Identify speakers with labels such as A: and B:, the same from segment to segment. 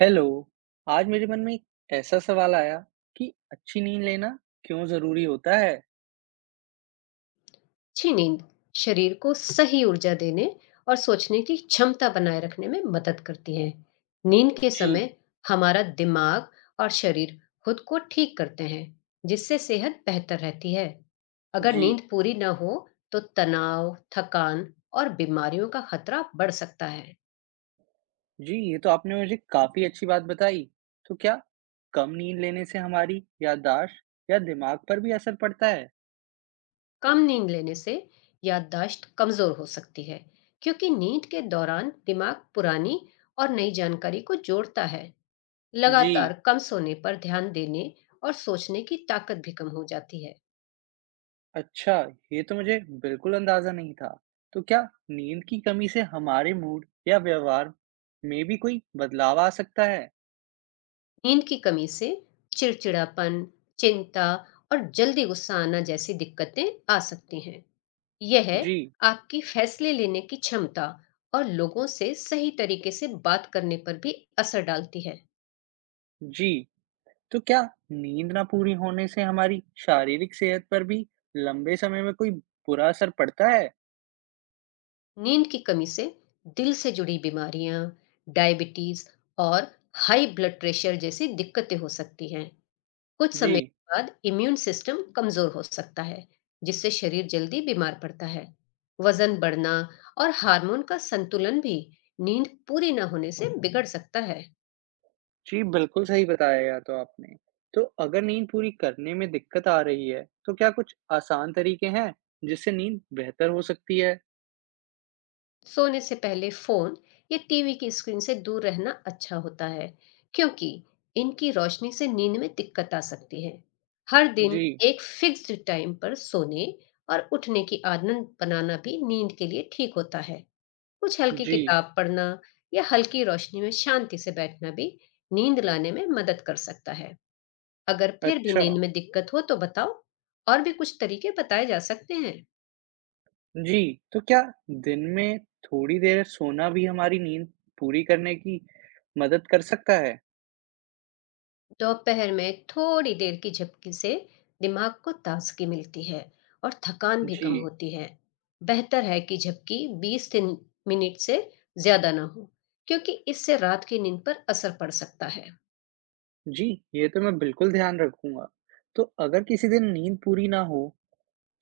A: Hello. आज मेरे मन में एक ऐसा सवाल आया कि अच्छी नींद लेना क्यों जरूरी होता है।
B: अच्छी नींद शरीर को सही ऊर्जा देने और सोचने की क्षमता बनाए रखने में मदद करती है। नींद के
A: जी।
B: समय हमारा दिमाग और शरीर खुद को ठीक करते हैं, जिससे सेहत बेहतर रहती है। अगर
A: जी।
B: नींद पूरी न हो तो तनाव, थकान और बीमारियों का खतरा बढ़ सकता है।
A: जी, ये तो आपने मुझे काफी अच्छी बात बताई। तो क्या कम नींद लेने से हमारी याददाश्त या दिमाग पर भी असर पड़ता है?
B: कम नींद लेने से याददाश्त कमजोर हो सकती है, क्योंकि नींद के दौरान दिमाग पुरानी और नई जानकारी को जोड़ता है।
A: जी।
B: लगातार कम सोने पर ध्यान देने और सोचने की ताकत भी कम हो जाती है।
A: अच्छा, ये तो मुझे बिल्कुल अंदाजा नहीं था। तो क्या नींद की कमी से हमारे मूड या व्यवहार में भी कोई बदलाव आ सकता है?
B: नींद की कमी से चिड़चिड़ापन, चिंता और जल्दी गुस्सा आना जैसी दिक्कतें आ सकती हैं। यह
A: जी।
B: आपकी फैसले लेने की क्षमता और लोगों से सही तरीके से बात करने पर भी असर डालती है।
A: जी। तो क्या नींद ना पूरी होने से हमारी शारीरिक सेहत पर भी लंबे समय में कोई बुरा असर पड़ता है?
B: नींद की कमी से दिल से जुड़ी बीमारियां, डायबिटीज और हाई ब्लड प्रेशर जैसी दिक्कतें हो सकती हैं। कुछ समय
A: जी।
B: के बाद इम्यून सिस्टम कमजोर हो सकता है, जिससे शरीर जल्दी बीमार पड़ता है। वजन बढ़ना और हार्मोन का संतुलन भी नींद पूरी न होने से बिगड़ सकता है।
A: जी, बिल्कुल सही बताया या तो आपने। तो अगर नींद पूरी करने में दिक्कत आ रही है, तो क्या कुछ आसान तरीके हैं जिससे नींद बेहतर हो सकती है?
B: सोने से पहले फोन या टीवी की स्क्रीन से दूर रहना अच्छा होता है, क्योंकि इनकी रोशनी से नींद में दिक्कत आ सकती है। हर दिन
A: जी।
B: एक फिक्स्ड टाइम पर सोने और उठने की आदत बनाना भी नींद के लिए ठीक होता है। कुछ हल्की
A: जी।
B: किताब पढ़ना या हल्की रोशनी में शांति से बैठना भी नींद लाने में मदद कर सकता है। अगर फिर भी
A: अच्छा।
B: नींद में दिक्कत हो तो बताओ, और भी कुछ तरीके बताए जा सकते हैं।
A: जी, तो क्या दिन में थोड़ी देर सोना भी हमारी नींद पूरी करने की मदद कर सकता है?
B: दोपहर में थोड़ी देर की झपकी से दिमाग को ताजगी मिलती है और थकान भी
A: जी।
B: कम होती है। बेहतर है कि झपकी 20 से मिनट से ज्यादा ना हो, क्योंकि इससे रात की नींद पर असर पड़ सकता है।
A: जी, ये तो मैं बिल्कुल ध्यान रखूँगा। तो अगर किसी दिन नींद पूरी ना हो,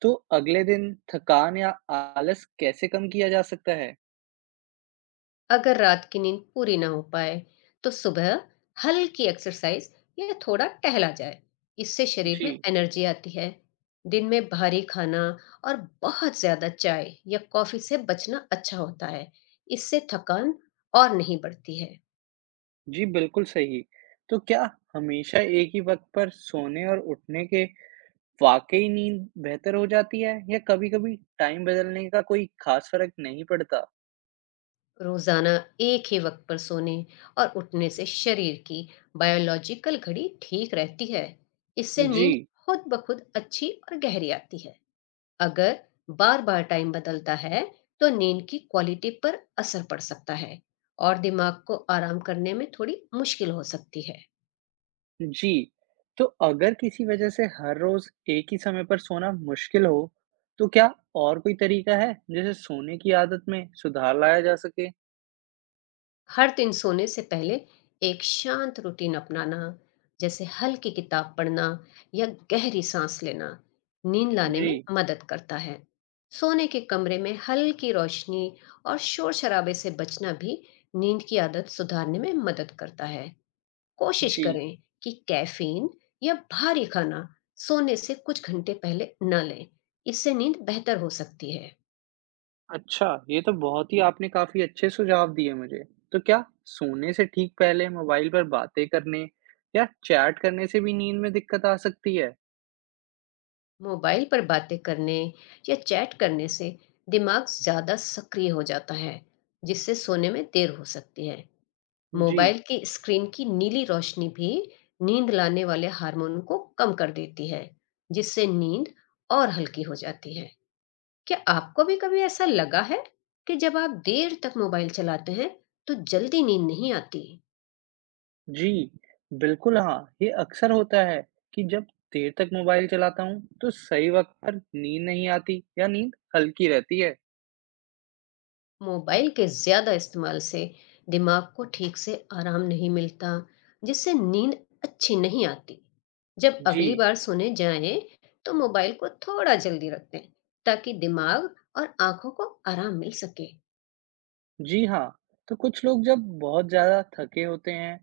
A: तो अगले दिन थकान या आलस कैसे कम किया जा सकता है?
B: अगर रात की नींद पूरी ना हो पाए तो सुबह हल्की एक्सरसाइज या थोड़ा टहला जाए, इससे शरीर
A: जी।
B: में एनर्जी आती है। दिन में भारी खाना और बहुत ज्यादा चाय या कॉफी से बचना अच्छा होता है, इससे थकान और नहीं बढ़ती है।
A: जी, बिल्कुल सही। तो क्या हमेशा एक ही वक़्त पर सोने और उठने के वाक़ई नींद बेहतर हो जाती है या कभी-कभी टाइम बदलने का कोई ख़ास फ़र्क नहीं पड़ता?
B: रोजाना एक ही वक्त पर सोने और उठने से शरीर की बायोलॉजिकल घड़ी ठीक रहती है। इससे
A: जी।
B: नींद खुद ब खुद अच्छी और गहरी आती है। अगर बार-बार टाइम बदलता है तो नींद की क्वालिटी पर असर पड़ सकता है, और दिमाग को आराम करने में थोड़ी मुश्किल हो सकती है।
A: जी, तो अगर किसी वजह से हर रोज एक ही समय पर सोना मुश्किल हो, तो क्या और कोई तरीका है जिसे सोने की आदत में सुधार लाया जा सके?
B: हर दिन सोने से पहले एक शांत रूटीन अपनाना, जैसे हल्की किताब पढ़ना या गहरी सांस लेना, नींद लाने
A: जी।
B: में मदद करता है। सोने के कमरे में हल्की रोशनी और शोर शराबे से बचना भी नींद की आदत सुधारने में मदद करता है। कोशिश
A: जी।
B: करें कि कैफीन या भारी खाना सोने से कुछ घंटे पहले न लें, इससे नींद बेहतर हो सकती है।
A: अच्छा, ये तो बहुत ही आपने काफी अच्छे सुझाव दिए मुझे। तो क्या सोने से ठीक पहले मोबाइल पर बातें करने या चैट करने से भी नींद में दिक्कत आ सकती है?
B: मोबाइल पर बातें करने या चैट करने से दिमाग ज़्यादा सक्रिय हो जाता है, जिससे सोने में देर हो सकती है।
A: जी।
B: मोबाइल की स्क्रीन की नीली रोशनी भी नींद लाने वाले हार्मोन को कम कर देती है, जिससे नींद और हल्की हो जाती है। क्या आपको भी कभी ऐसा लगा है कि जब आप देर तक मोबाइल चलाते हैं तो जल्दी नींद नहीं आती?
A: जी, बिल्कुल हाँ, ये अक्सर होता है कि जब देर तक मोबाइल चलाता हूँ, तो सही वक़्त पर नींद नहीं आती या नींद हल्की रहती है।
B: मोबाइल के ज्यादा इस्तेमाल से दिमाग को ठीक से आराम नहीं मिलता, जिससे नींद अच्छी नहीं आती। जब
A: जी।
B: अगली बार सोने जाएं तो मोबाइल को थोड़ा जल्दी रख दें, ताकि दिमाग और आंखों को आराम मिल सके।
A: जी हाँ, तो कुछ लोग जब बहुत ज़्यादा थके होते हैं,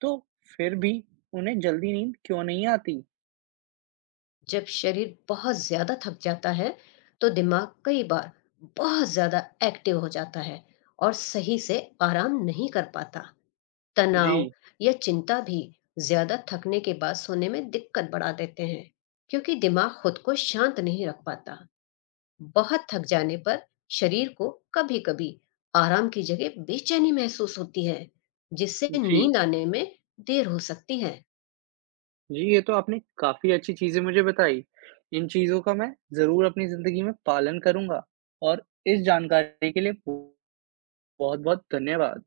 A: तो फिर भी उन्हें जल्दी नींद क्यों नहीं आती?
B: जब शरीर बहुत ज्यादा थक जाता है तो दिमाग कई बार बहुत ज्यादा एक्टिव हो जाता है और सही से आराम नहीं कर पाता।
A: जी।
B: तनाव या चिंता भी ज्यादा थकने के बाद सोने में दिक्कत बढ़ा देते हैं, क्योंकि दिमाग खुद को शांत नहीं रख पाता। बहुत थक जाने पर शरीर को कभी कभी आराम की जगह बेचैनी महसूस होती है, जिससे
A: जी।
B: नींद आने में देर हो सकती है।
A: जी, ये तो आपने काफ़ी अच्छी चीज़ें मुझे बताई। इन चीज़ों का मैं ज़रूर अपनी ज़िंदगी में पालन करूँगा और इस जानकारी के लिए बहुत-बहुत धन्यवाद।